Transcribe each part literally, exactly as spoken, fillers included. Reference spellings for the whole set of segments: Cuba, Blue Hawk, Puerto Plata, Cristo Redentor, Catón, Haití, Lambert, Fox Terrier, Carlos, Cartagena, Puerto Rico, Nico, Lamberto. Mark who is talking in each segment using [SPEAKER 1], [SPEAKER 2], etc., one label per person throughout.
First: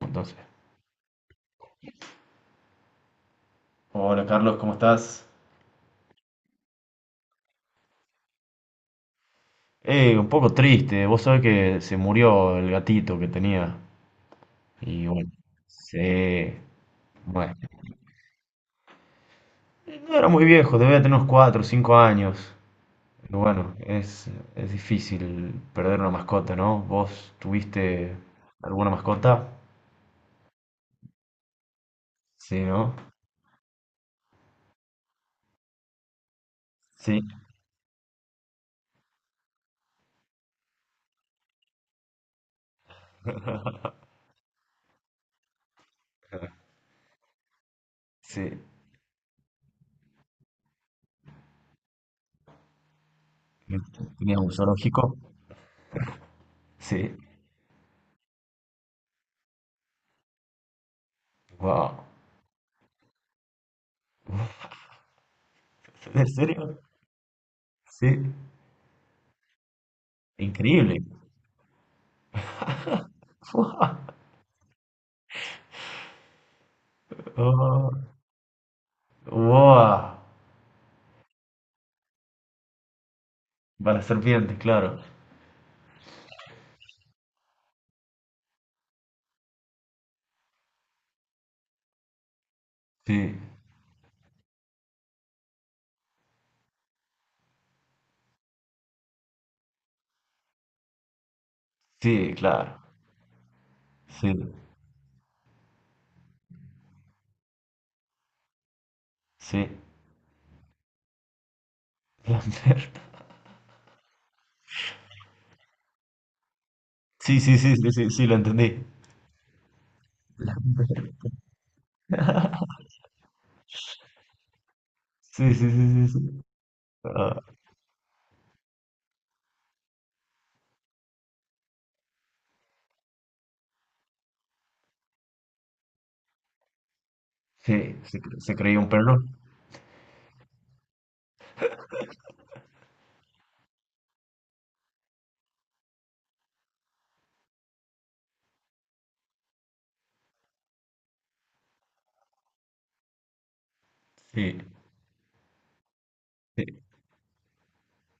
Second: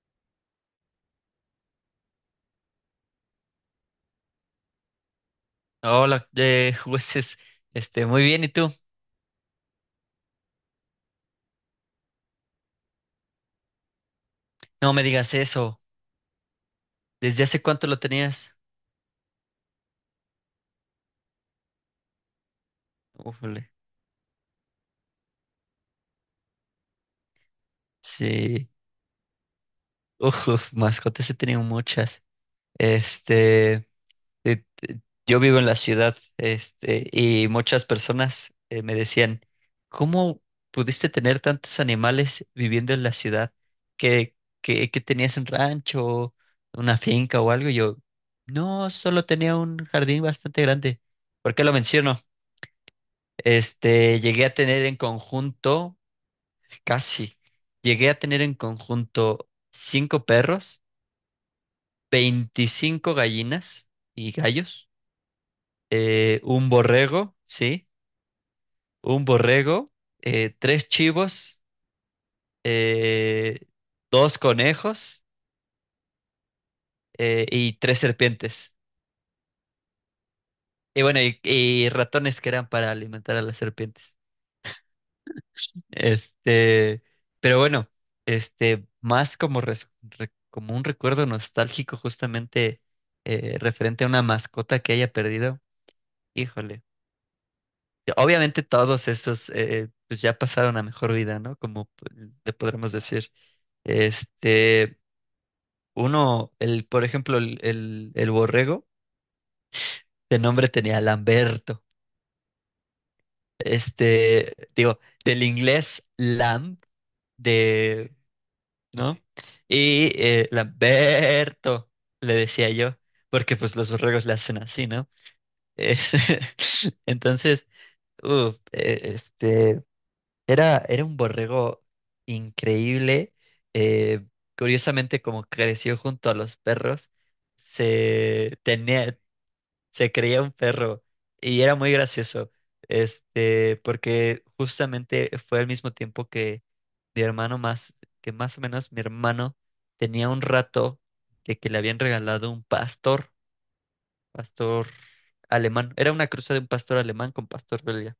[SPEAKER 1] Entonces, hola Carlos, ¿cómo estás?
[SPEAKER 2] Hola, eh, jueces, este, muy bien, ¿y tú?
[SPEAKER 1] Eh, un poco triste. Vos sabés que se murió el gatito que tenía.
[SPEAKER 2] No me
[SPEAKER 1] Y bueno,
[SPEAKER 2] digas eso.
[SPEAKER 1] sí,
[SPEAKER 2] ¿Desde
[SPEAKER 1] bueno.
[SPEAKER 2] hace cuánto lo tenías?
[SPEAKER 1] No era muy viejo, debía tener unos cuatro o cinco años. Pero
[SPEAKER 2] Ufale.
[SPEAKER 1] bueno, es, es difícil perder una mascota, ¿no? ¿Vos tuviste
[SPEAKER 2] Sí,
[SPEAKER 1] alguna mascota?
[SPEAKER 2] uf, mascotas he tenido muchas.
[SPEAKER 1] Sí, ¿no?
[SPEAKER 2] Este, eh, eh, yo vivo en la ciudad, este,
[SPEAKER 1] Sí,
[SPEAKER 2] y muchas personas eh, me decían, ¿cómo pudiste tener tantos animales viviendo en la ciudad? ¿Que, que, que tenías un rancho, una finca o algo? Y yo,
[SPEAKER 1] sí.
[SPEAKER 2] no, solo tenía un jardín bastante grande. ¿Por qué lo menciono? Este,
[SPEAKER 1] ¿Tenías
[SPEAKER 2] llegué
[SPEAKER 1] un
[SPEAKER 2] a tener en
[SPEAKER 1] zoológico?
[SPEAKER 2] conjunto,
[SPEAKER 1] Sí.
[SPEAKER 2] casi, llegué a tener en conjunto cinco perros,
[SPEAKER 1] Wow.
[SPEAKER 2] veinticinco gallinas y gallos,
[SPEAKER 1] ¿En
[SPEAKER 2] eh,
[SPEAKER 1] serio?
[SPEAKER 2] un borrego, sí,
[SPEAKER 1] Sí.
[SPEAKER 2] un borrego, eh, tres
[SPEAKER 1] Increíble.
[SPEAKER 2] chivos, eh, dos conejos eh, y
[SPEAKER 1] Wow.
[SPEAKER 2] tres serpientes.
[SPEAKER 1] Wow.
[SPEAKER 2] Y bueno, y, y ratones que eran para alimentar a las
[SPEAKER 1] Para
[SPEAKER 2] serpientes.
[SPEAKER 1] serpientes, claro.
[SPEAKER 2] Este, pero bueno, este, más como, res- re- como un recuerdo nostálgico justamente
[SPEAKER 1] Sí,
[SPEAKER 2] eh, referente a una mascota que haya perdido, híjole. Que Obviamente todos estos eh, pues ya pasaron a mejor vida, ¿no? Como p-
[SPEAKER 1] sí,
[SPEAKER 2] le
[SPEAKER 1] claro.
[SPEAKER 2] podremos decir.
[SPEAKER 1] Sí,
[SPEAKER 2] Este, uno, el, por ejemplo, el, el, el borrego,
[SPEAKER 1] sí.
[SPEAKER 2] de nombre tenía Lamberto.
[SPEAKER 1] Lambert.
[SPEAKER 2] Este, digo, del inglés lamb,
[SPEAKER 1] Sí, sí, sí, sí, sí,
[SPEAKER 2] de
[SPEAKER 1] sí, lo entendí.
[SPEAKER 2] ¿no? Y eh, Lamberto, le decía yo, porque pues los borregos le hacen así, ¿no?
[SPEAKER 1] Sí, sí, sí, sí,
[SPEAKER 2] Es-
[SPEAKER 1] sí. Ah,
[SPEAKER 2] Entonces, uf, eh, este, era, era un borrego increíble. eh, Curiosamente, como creció junto a los perros,
[SPEAKER 1] sí, se, cre- se
[SPEAKER 2] se
[SPEAKER 1] creía un perro.
[SPEAKER 2] tenía, se creía un perro y era muy gracioso, este, porque justamente fue al mismo tiempo mi hermano más, que más o menos mi hermano tenía un rato de que le habían regalado un pastor,
[SPEAKER 1] Sí,
[SPEAKER 2] pastor alemán. Era una cruza de
[SPEAKER 1] sí,
[SPEAKER 2] un pastor alemán con pastor belga.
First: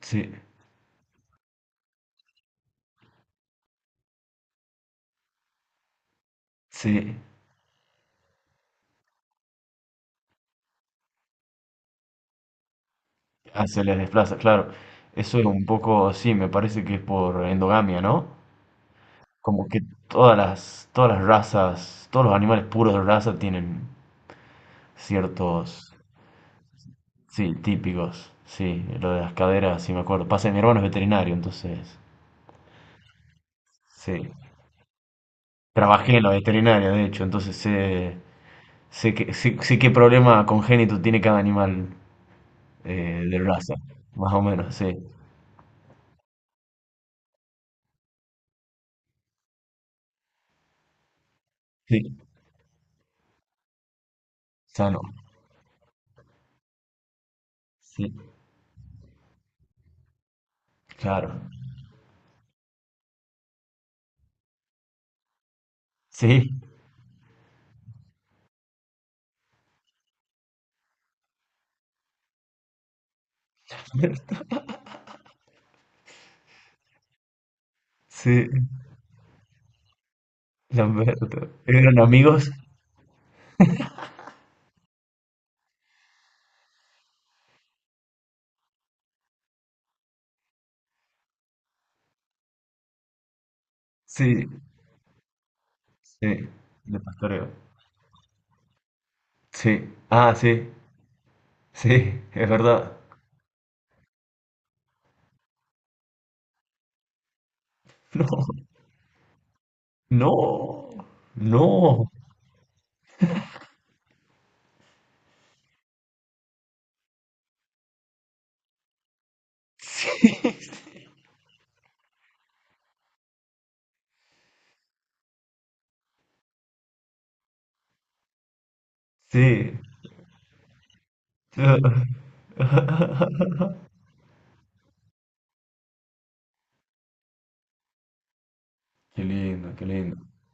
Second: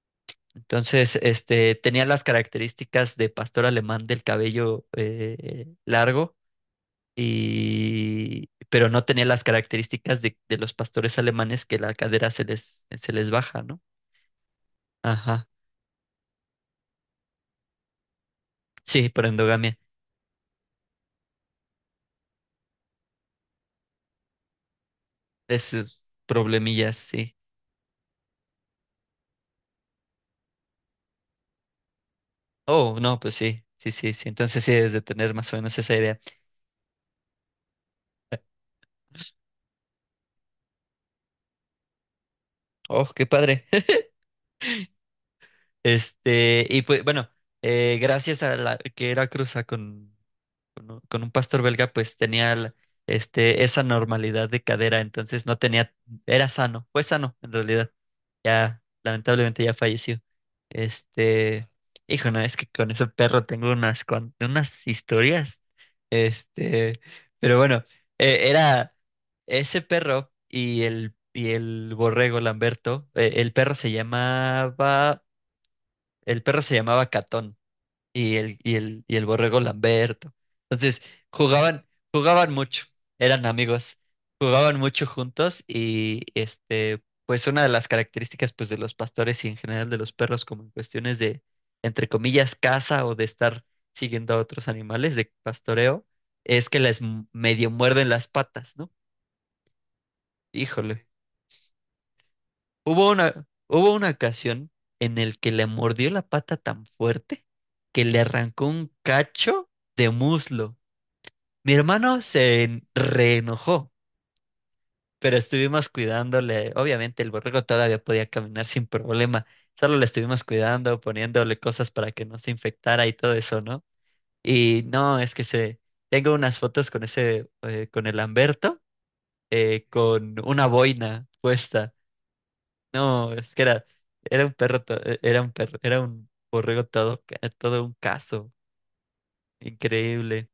[SPEAKER 1] sí,
[SPEAKER 2] Entonces, este, tenía las características de pastor alemán del cabello eh, largo.
[SPEAKER 1] sí.
[SPEAKER 2] Y, pero no tenía las características de, de los pastores alemanes, que la cadera se les, se les baja,
[SPEAKER 1] Ah,
[SPEAKER 2] ¿no?
[SPEAKER 1] se les desplaza, claro. Eso es
[SPEAKER 2] Ajá.
[SPEAKER 1] un poco, sí, me parece que es por endogamia, ¿no?
[SPEAKER 2] Sí, por
[SPEAKER 1] Como
[SPEAKER 2] endogamia.
[SPEAKER 1] que todas las, todas las razas, todos los animales puros de raza tienen ciertos.
[SPEAKER 2] Esos problemillas, sí.
[SPEAKER 1] Sí, típicos. Sí, lo de las caderas, sí me acuerdo. Pasa que mi hermano es veterinario, entonces.
[SPEAKER 2] Oh, no, pues sí, sí, sí, sí.
[SPEAKER 1] Sí.
[SPEAKER 2] Entonces sí debes de tener más o menos esa
[SPEAKER 1] Trabajé
[SPEAKER 2] idea.
[SPEAKER 1] en la veterinaria, de hecho, entonces sé, sé, que, sé, sé qué problema congénito tiene cada animal
[SPEAKER 2] Oh,
[SPEAKER 1] eh,
[SPEAKER 2] qué
[SPEAKER 1] de
[SPEAKER 2] padre.
[SPEAKER 1] raza. Más o menos, sí.
[SPEAKER 2] Este, y pues bueno, eh, gracias a la que era cruza con con un, con un pastor belga,
[SPEAKER 1] Sí,
[SPEAKER 2] pues tenía la- este, esa normalidad de
[SPEAKER 1] sano.
[SPEAKER 2] cadera, entonces no tenía, era sano, fue sano en realidad.
[SPEAKER 1] Sí,
[SPEAKER 2] Ya, lamentablemente ya falleció.
[SPEAKER 1] claro.
[SPEAKER 2] Este, hijo, no, es que con ese perro tengo unas, cuan- unas historias.
[SPEAKER 1] Sí,
[SPEAKER 2] Este, pero bueno, eh, era ese perro y el, y el borrego Lamberto. Eh, el perro se llamaba, el perro se llamaba Catón y
[SPEAKER 1] sí,
[SPEAKER 2] el, y el, y el borrego Lamberto. Entonces,
[SPEAKER 1] Lamberto.
[SPEAKER 2] jugaban,
[SPEAKER 1] ¿Eran amigos?
[SPEAKER 2] jugaban mucho, eran amigos, jugaban mucho juntos y este, pues una de las características pues de los pastores y en general de los perros como en cuestiones de, entre comillas, caza o de estar siguiendo a
[SPEAKER 1] Sí,
[SPEAKER 2] otros animales de pastoreo,
[SPEAKER 1] sí,
[SPEAKER 2] es que
[SPEAKER 1] de
[SPEAKER 2] les m-
[SPEAKER 1] pastoreo.
[SPEAKER 2] medio muerden las patas, ¿no?
[SPEAKER 1] Sí, ah, sí,
[SPEAKER 2] Híjole,
[SPEAKER 1] sí, es verdad.
[SPEAKER 2] hubo una, hubo una ocasión en el que le mordió la pata tan fuerte que le arrancó un cacho de
[SPEAKER 1] No,
[SPEAKER 2] muslo.
[SPEAKER 1] no,
[SPEAKER 2] Mi
[SPEAKER 1] no.
[SPEAKER 2] hermano se en- reenojó, pero estuvimos cuidándole. Obviamente el borrego todavía podía caminar sin problema. Solo le estuvimos cuidando, poniéndole cosas para que no se infectara y todo eso, ¿no? Y no, es que se tengo unas fotos con ese, eh, con el Lamberto,
[SPEAKER 1] Sí,
[SPEAKER 2] eh, con una boina puesta. No, es que era, era un perro, to- eh, era un perro, era un borrego todo, ca- todo un caso.
[SPEAKER 1] qué lindo, qué lindo.
[SPEAKER 2] Increíble.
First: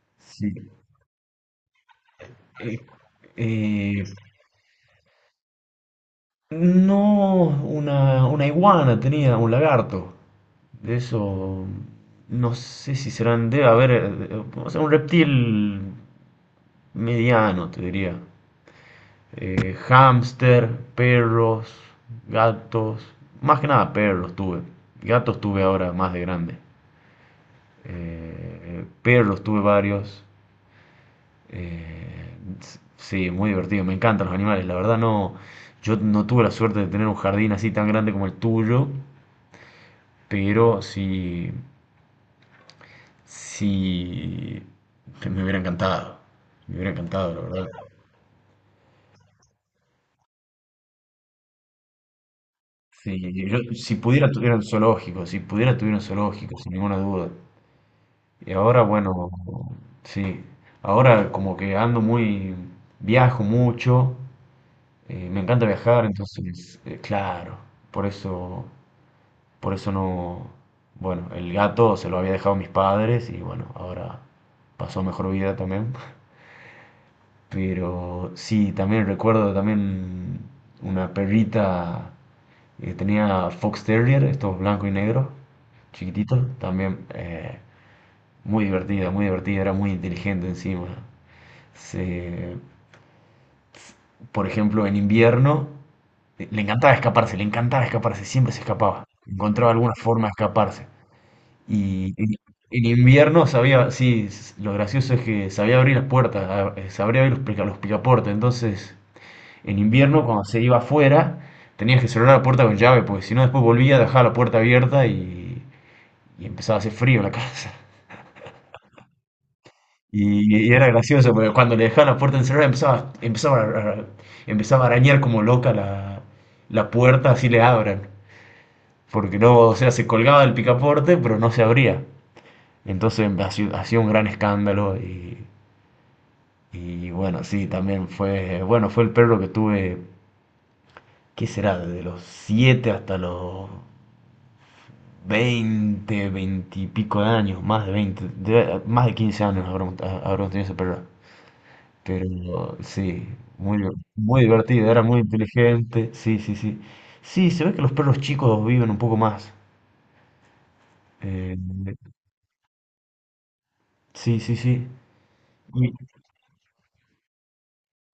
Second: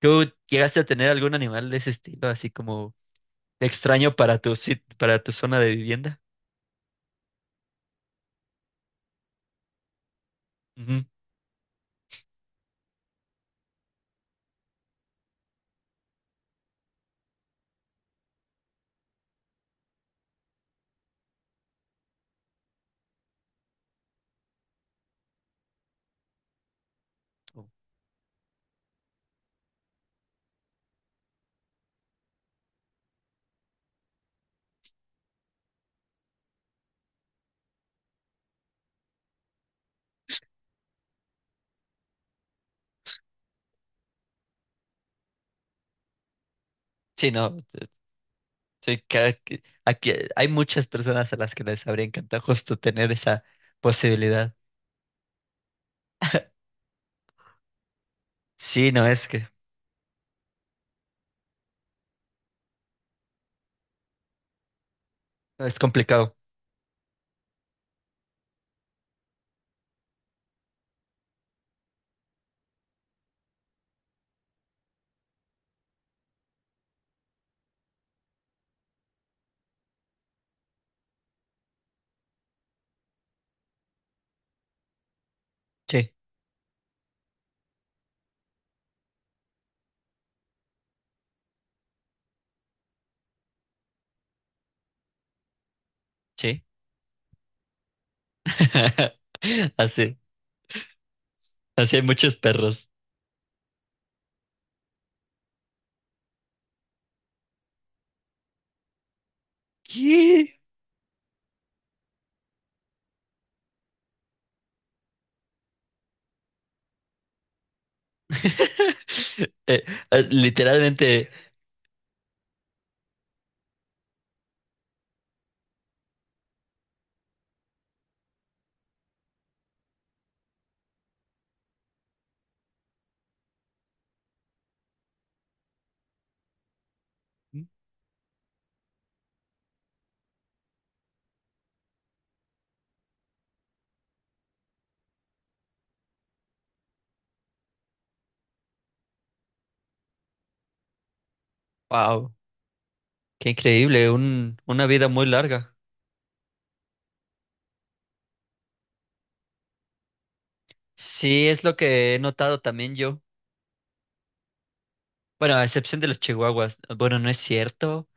[SPEAKER 2] ¿Tú
[SPEAKER 1] Sí.
[SPEAKER 2] llegaste a tener algún animal de ese estilo, así
[SPEAKER 1] Eh,
[SPEAKER 2] como
[SPEAKER 1] eh,
[SPEAKER 2] Extraño para tu, sit- para tu zona de vivienda?
[SPEAKER 1] no, una, una iguana tenía, un lagarto. De
[SPEAKER 2] Ujú.
[SPEAKER 1] eso, no sé si serán, debe haber, eh, o sea, un reptil mediano, te diría. Eh, hámster, perros, gatos, más que nada perros tuve. Gatos tuve ahora más de grande. Eh, eh, Perros tuve varios. Eh, sí, muy divertido, me encantan los animales. La verdad no, yo no tuve la suerte de tener un jardín así tan grande como el tuyo, pero sí, sí, me hubiera encantado. Me hubiera
[SPEAKER 2] Sí,
[SPEAKER 1] encantado, la
[SPEAKER 2] no.
[SPEAKER 1] verdad.
[SPEAKER 2] Te- sí, cada que- aquí hay muchas personas a las que les habría encantado justo tener
[SPEAKER 1] Sí,
[SPEAKER 2] esa
[SPEAKER 1] yo, si pudiera tuviera
[SPEAKER 2] posibilidad.
[SPEAKER 1] un zoológico, si pudiera tuviera un zoológico, sin ninguna duda. Y ahora,
[SPEAKER 2] Sí, no, es
[SPEAKER 1] bueno,
[SPEAKER 2] que
[SPEAKER 1] sí, ahora como que ando muy, viajo mucho, eh, me encanta
[SPEAKER 2] es
[SPEAKER 1] viajar,
[SPEAKER 2] complicado.
[SPEAKER 1] entonces, eh, claro, por eso... Por eso no... Bueno, el gato se lo había dejado a mis padres y bueno, ahora pasó mejor vida también. Pero sí, también recuerdo también una perrita que tenía Fox Terrier, estos blancos y negros,
[SPEAKER 2] Sí,
[SPEAKER 1] chiquititos, también eh, muy divertida, muy divertida, era muy inteligente encima. Se, por ejemplo, en invierno eh, le
[SPEAKER 2] sí.
[SPEAKER 1] encantaba escaparse, le encantaba escaparse, siempre se escapaba, encontraba alguna
[SPEAKER 2] Así,
[SPEAKER 1] forma de escaparse.
[SPEAKER 2] así hay
[SPEAKER 1] Y en,
[SPEAKER 2] muchos
[SPEAKER 1] en
[SPEAKER 2] perros.
[SPEAKER 1] invierno sabía, sí, s- lo gracioso es que sabía abrir las puertas, a- eh, sabría abrir los, pica- los picaportes. Entonces, en invierno, cuando
[SPEAKER 2] ¿Qué?
[SPEAKER 1] se iba afuera, tenías que cerrar la puerta con llave, porque si no, después volvía, dejaba la puerta abierta y, y empezaba a hacer frío la casa.
[SPEAKER 2] Eh, eh,
[SPEAKER 1] Y, y era
[SPEAKER 2] literalmente,
[SPEAKER 1] gracioso, porque cuando le dejaba la puerta encerrada, empezaba, empezaba, a, a- empezaba a arañar como loca la, la puerta, así le abran. Porque no, o sea, se colgaba del picaporte, pero no se abría. Entonces hacía un gran escándalo y, y bueno, sí, también fue, bueno, fue el perro que tuve, ¿qué será? Desde los siete hasta los veinte 20 y pico de años, más de veinte de- más de quince años habremos, habremos tenido ese perro.
[SPEAKER 2] wow,
[SPEAKER 1] Pero sí,
[SPEAKER 2] qué
[SPEAKER 1] muy,
[SPEAKER 2] increíble,
[SPEAKER 1] muy
[SPEAKER 2] un, una
[SPEAKER 1] divertido, era
[SPEAKER 2] vida
[SPEAKER 1] muy
[SPEAKER 2] muy larga.
[SPEAKER 1] inteligente, sí, sí, sí. Sí, se ve que los perros chicos viven un poco más.
[SPEAKER 2] Sí,
[SPEAKER 1] eh,
[SPEAKER 2] es lo que he notado también yo.
[SPEAKER 1] sí, sí, sí.
[SPEAKER 2] Bueno, a
[SPEAKER 1] Y-
[SPEAKER 2] excepción de los chihuahuas. Bueno, no es cierto.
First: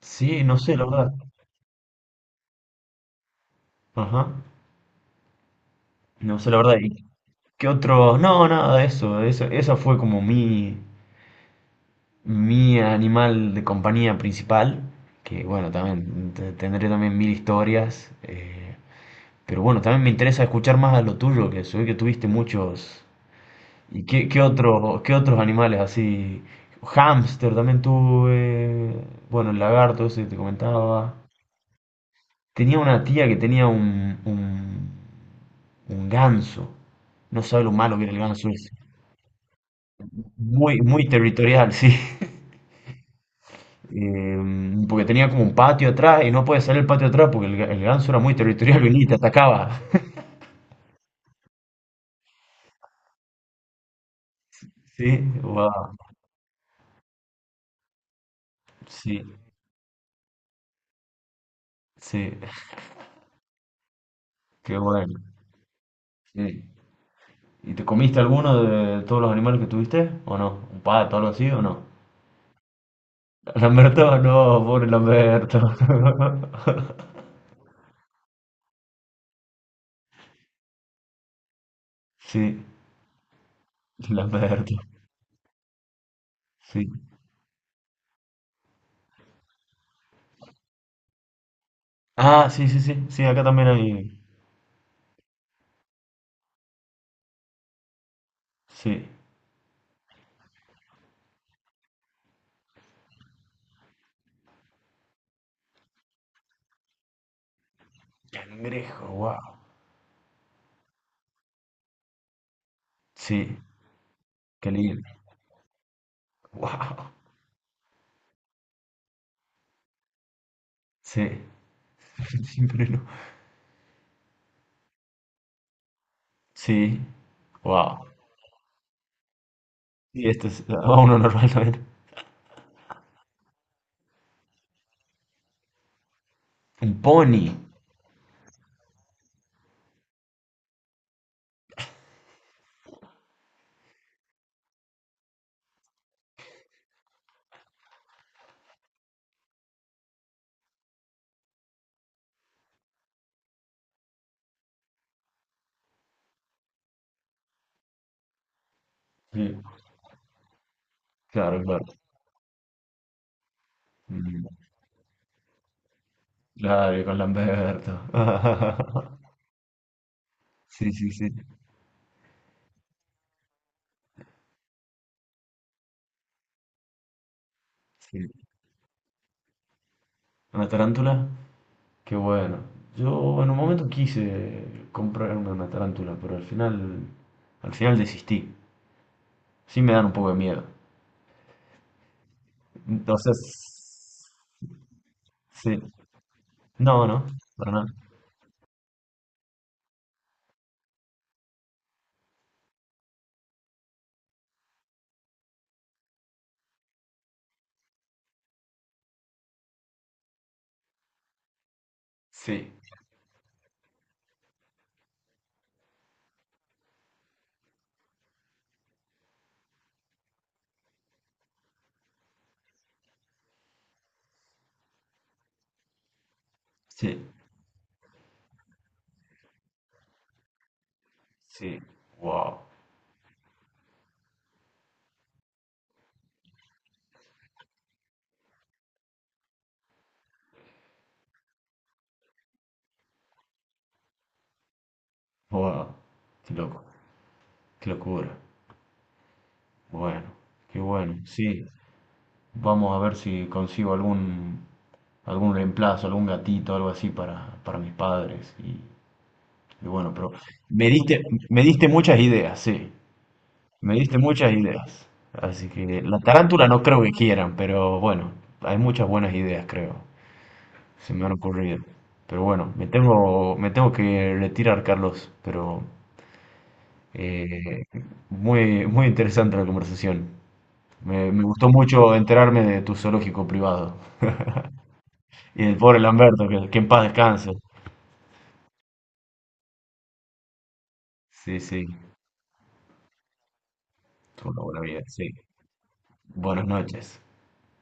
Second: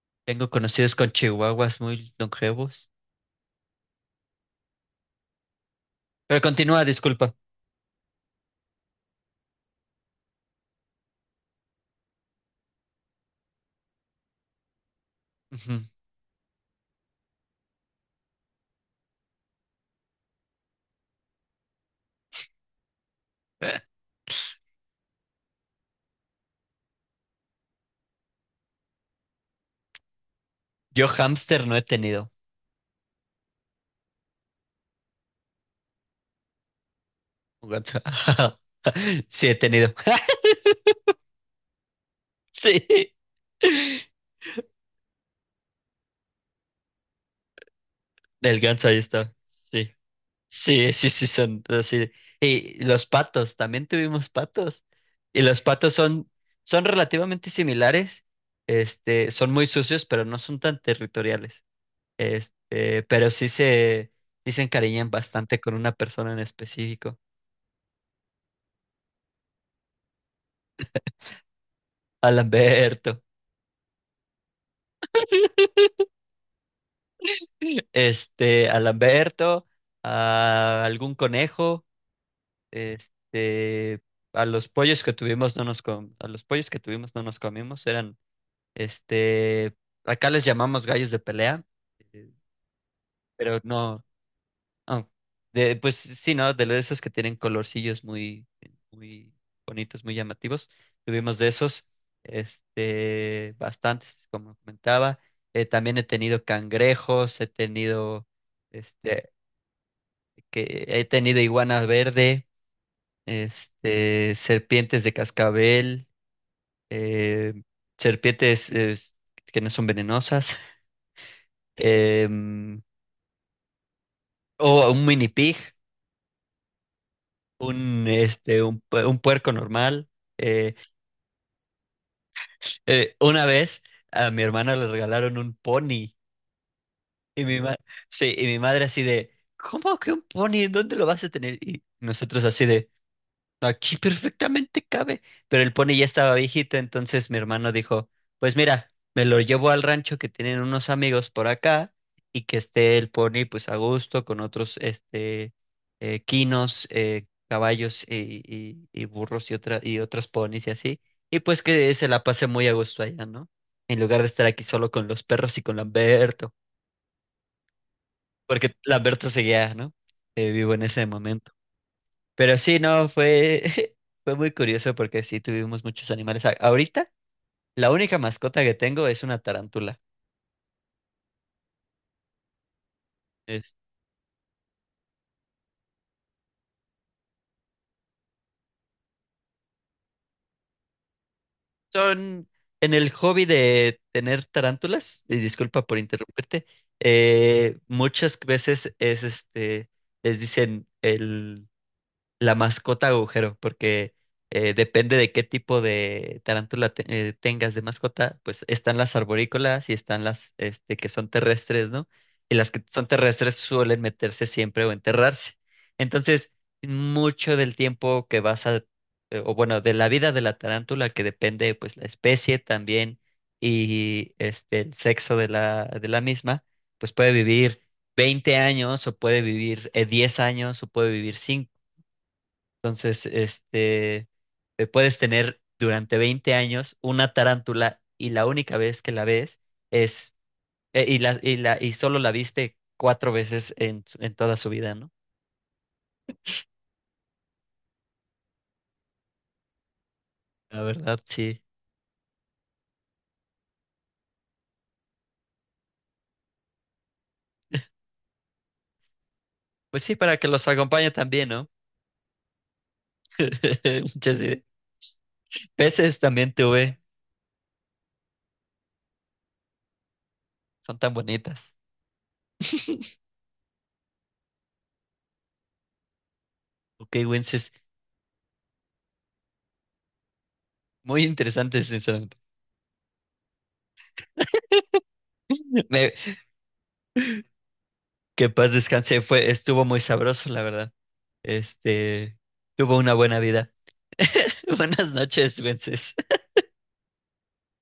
[SPEAKER 1] sí,
[SPEAKER 2] Tengo
[SPEAKER 1] no sé, la
[SPEAKER 2] conocidos
[SPEAKER 1] verdad.
[SPEAKER 2] con chihuahuas muy longevos.
[SPEAKER 1] Ajá. No
[SPEAKER 2] Pero
[SPEAKER 1] sé, la verdad.
[SPEAKER 2] continúa, disculpa.
[SPEAKER 1] ¿Qué otros? No, nada de eso. Eso, eso fue como mi, mi animal de compañía principal. Que bueno,
[SPEAKER 2] Ujú.
[SPEAKER 1] también te- tendré también mil historias. Eh, pero bueno, también me interesa escuchar más a lo tuyo, que soy que tuviste muchos. ¿Y qué, qué otro- qué otros animales así? Hámster también tuve. Bueno, el lagarto ese que te
[SPEAKER 2] Yo
[SPEAKER 1] comentaba.
[SPEAKER 2] hámster no he tenido.
[SPEAKER 1] Tenía una tía que tenía un, un, un ganso. No sabe lo malo
[SPEAKER 2] Ganso.
[SPEAKER 1] que era el ganso ese.
[SPEAKER 2] Sí, he tenido.
[SPEAKER 1] Muy, muy territorial, sí.
[SPEAKER 2] Sí.
[SPEAKER 1] Eh, porque tenía como un patio atrás y no podía salir el patio atrás porque el, ga- el ganso era muy
[SPEAKER 2] El
[SPEAKER 1] territorial,
[SPEAKER 2] ganso ahí
[SPEAKER 1] y te
[SPEAKER 2] está.
[SPEAKER 1] atacaba.
[SPEAKER 2] Sí. Sí, sí, sí, son así. Y los patos, también tuvimos patos.
[SPEAKER 1] Sí,
[SPEAKER 2] Y los patos
[SPEAKER 1] wow,
[SPEAKER 2] son, son relativamente similares.
[SPEAKER 1] sí,
[SPEAKER 2] Este, son muy sucios, pero no son tan territoriales.
[SPEAKER 1] sí,
[SPEAKER 2] Este, pero sí se, sí se
[SPEAKER 1] qué
[SPEAKER 2] encariñan
[SPEAKER 1] bueno.
[SPEAKER 2] bastante con una persona en
[SPEAKER 1] Sí.
[SPEAKER 2] específico,
[SPEAKER 1] ¿Y te comiste alguno de todos los animales que tuviste? ¿O no? ¿Un pato, algo así o no?
[SPEAKER 2] a Lamberto.
[SPEAKER 1] Lamberto, no, pobre Lamberto.
[SPEAKER 2] Este, a Lamberto, a algún conejo,
[SPEAKER 1] Sí,
[SPEAKER 2] este, a los
[SPEAKER 1] Lamberto,
[SPEAKER 2] pollos que tuvimos no nos com- a los pollos que
[SPEAKER 1] sí.
[SPEAKER 2] tuvimos no nos comimos, eran, este, acá les llamamos gallos de pelea, eh,
[SPEAKER 1] Ah, sí, sí, sí, sí, acá
[SPEAKER 2] pero
[SPEAKER 1] también
[SPEAKER 2] no.
[SPEAKER 1] hay.
[SPEAKER 2] Ah, de, pues sí, ¿no? De esos que tienen colorcillos muy,
[SPEAKER 1] Sí.
[SPEAKER 2] muy bonitos, muy llamativos. Tuvimos de esos, este, bastantes, como comentaba. Eh, también he tenido cangrejos, he tenido,
[SPEAKER 1] Cangrejo,
[SPEAKER 2] este,
[SPEAKER 1] wow.
[SPEAKER 2] que he tenido iguana verde,
[SPEAKER 1] Sí,
[SPEAKER 2] este,
[SPEAKER 1] qué lindo.
[SPEAKER 2] serpientes de cascabel,
[SPEAKER 1] Wow.
[SPEAKER 2] eh, serpientes eh, que no son venenosas,
[SPEAKER 1] Sí,
[SPEAKER 2] em,
[SPEAKER 1] siempre no.
[SPEAKER 2] o un mini pig,
[SPEAKER 1] Sí,
[SPEAKER 2] un,
[SPEAKER 1] wow.
[SPEAKER 2] este, un, pu- un puerco normal.
[SPEAKER 1] Y esto es
[SPEAKER 2] eh,
[SPEAKER 1] a uno normalmente.
[SPEAKER 2] Eh, una vez a mi hermana le regalaron un pony
[SPEAKER 1] Un pony.
[SPEAKER 2] y mi ma- sí, y mi madre así de, ¿cómo que un pony? ¿En dónde lo vas a tener? Y nosotros así de, aquí perfectamente cabe, pero el pony ya estaba viejito, entonces mi hermano dijo, pues mira, me lo llevo al rancho que tienen unos amigos por acá y que esté el pony pues a gusto con otros este eh, quinos, eh, caballos y, y- y
[SPEAKER 1] Sí,
[SPEAKER 2] burros y otra, y otros ponis y así, y
[SPEAKER 1] claro,
[SPEAKER 2] pues
[SPEAKER 1] claro.
[SPEAKER 2] que se la pase muy a gusto allá, ¿no? En lugar de estar
[SPEAKER 1] Mm,
[SPEAKER 2] aquí solo con los perros y con Lamberto,
[SPEAKER 1] claro, y con Lamberto.
[SPEAKER 2] porque Lamberto seguía, ¿no? Eh, vivo en
[SPEAKER 1] Sí,
[SPEAKER 2] ese
[SPEAKER 1] sí, sí.
[SPEAKER 2] momento. Pero sí, no, fue, fue muy curioso porque sí tuvimos muchos animales. A- Ahorita, la única
[SPEAKER 1] Sí.
[SPEAKER 2] mascota que tengo es una tarántula.
[SPEAKER 1] Una tarántula. Qué bueno. Yo en un
[SPEAKER 2] Es-
[SPEAKER 1] momento quise comprarme una una tarántula, pero al final, al final desistí. Sí me dan un poco de miedo.
[SPEAKER 2] Son en el
[SPEAKER 1] Entonces,
[SPEAKER 2] hobby de tener tarántulas, y
[SPEAKER 1] sí.
[SPEAKER 2] disculpa por interrumpirte,
[SPEAKER 1] No, no, para
[SPEAKER 2] eh,
[SPEAKER 1] nada.
[SPEAKER 2] muchas veces es este, les dicen el La mascota agujero, porque eh, depende de qué tipo de tarántula te- eh, tengas de mascota, pues están las arborícolas y están las este, que son terrestres, ¿no? Y
[SPEAKER 1] Sí,
[SPEAKER 2] las que son terrestres suelen meterse siempre o enterrarse. Entonces, mucho del tiempo que vas a, eh, o bueno, de la vida de la tarántula, que depende pues la especie también y este, el sexo de la, de la misma, pues
[SPEAKER 1] sí,
[SPEAKER 2] puede vivir veinte años o puede vivir eh, diez años o puede vivir cinco.
[SPEAKER 1] sí. Wow.
[SPEAKER 2] Entonces, este, eh, puedes tener durante veinte años una tarántula y la única vez que la ves es, eh, y la, y la, y solo la viste cuatro veces en, su- en toda su vida, ¿no?
[SPEAKER 1] Wow, qué loco, qué locura. Bueno, qué
[SPEAKER 2] La
[SPEAKER 1] bueno.
[SPEAKER 2] verdad, sí.
[SPEAKER 1] Sí, vamos a ver si consigo algún algún reemplazo, algún gatito, algo así para, para mis padres. Y, y
[SPEAKER 2] Pues
[SPEAKER 1] bueno,
[SPEAKER 2] sí,
[SPEAKER 1] pero
[SPEAKER 2] para que los
[SPEAKER 1] me
[SPEAKER 2] acompañe
[SPEAKER 1] diste,
[SPEAKER 2] también,
[SPEAKER 1] me
[SPEAKER 2] ¿no?
[SPEAKER 1] diste muchas ideas, sí. Me diste
[SPEAKER 2] Muchas
[SPEAKER 1] muchas
[SPEAKER 2] ideas.
[SPEAKER 1] ideas. Así que la
[SPEAKER 2] Peces también
[SPEAKER 1] tarántula no
[SPEAKER 2] tuve,
[SPEAKER 1] creo que quieran, pero bueno, hay muchas buenas ideas, creo.
[SPEAKER 2] son
[SPEAKER 1] Se
[SPEAKER 2] tan
[SPEAKER 1] me han
[SPEAKER 2] bonitas.
[SPEAKER 1] ocurrido. Pero bueno, me tengo, me tengo que retirar, Carlos. Pero
[SPEAKER 2] Ok, Wences,
[SPEAKER 1] eh, muy, muy interesante la conversación.
[SPEAKER 2] muy
[SPEAKER 1] Me, me gustó
[SPEAKER 2] interesante,
[SPEAKER 1] mucho
[SPEAKER 2] sinceramente.
[SPEAKER 1] enterarme de tu zoológico privado. Y del pobre
[SPEAKER 2] Me-
[SPEAKER 1] Lamberto, que, que en paz descanse.
[SPEAKER 2] que paz descanse, fue, estuvo muy sabroso, la verdad.
[SPEAKER 1] Sí, sí,
[SPEAKER 2] Este, tuvo una buena vida.
[SPEAKER 1] tuvo una buena vida,
[SPEAKER 2] Buenas
[SPEAKER 1] sí.
[SPEAKER 2] noches, Wences.
[SPEAKER 1] Buenas noches.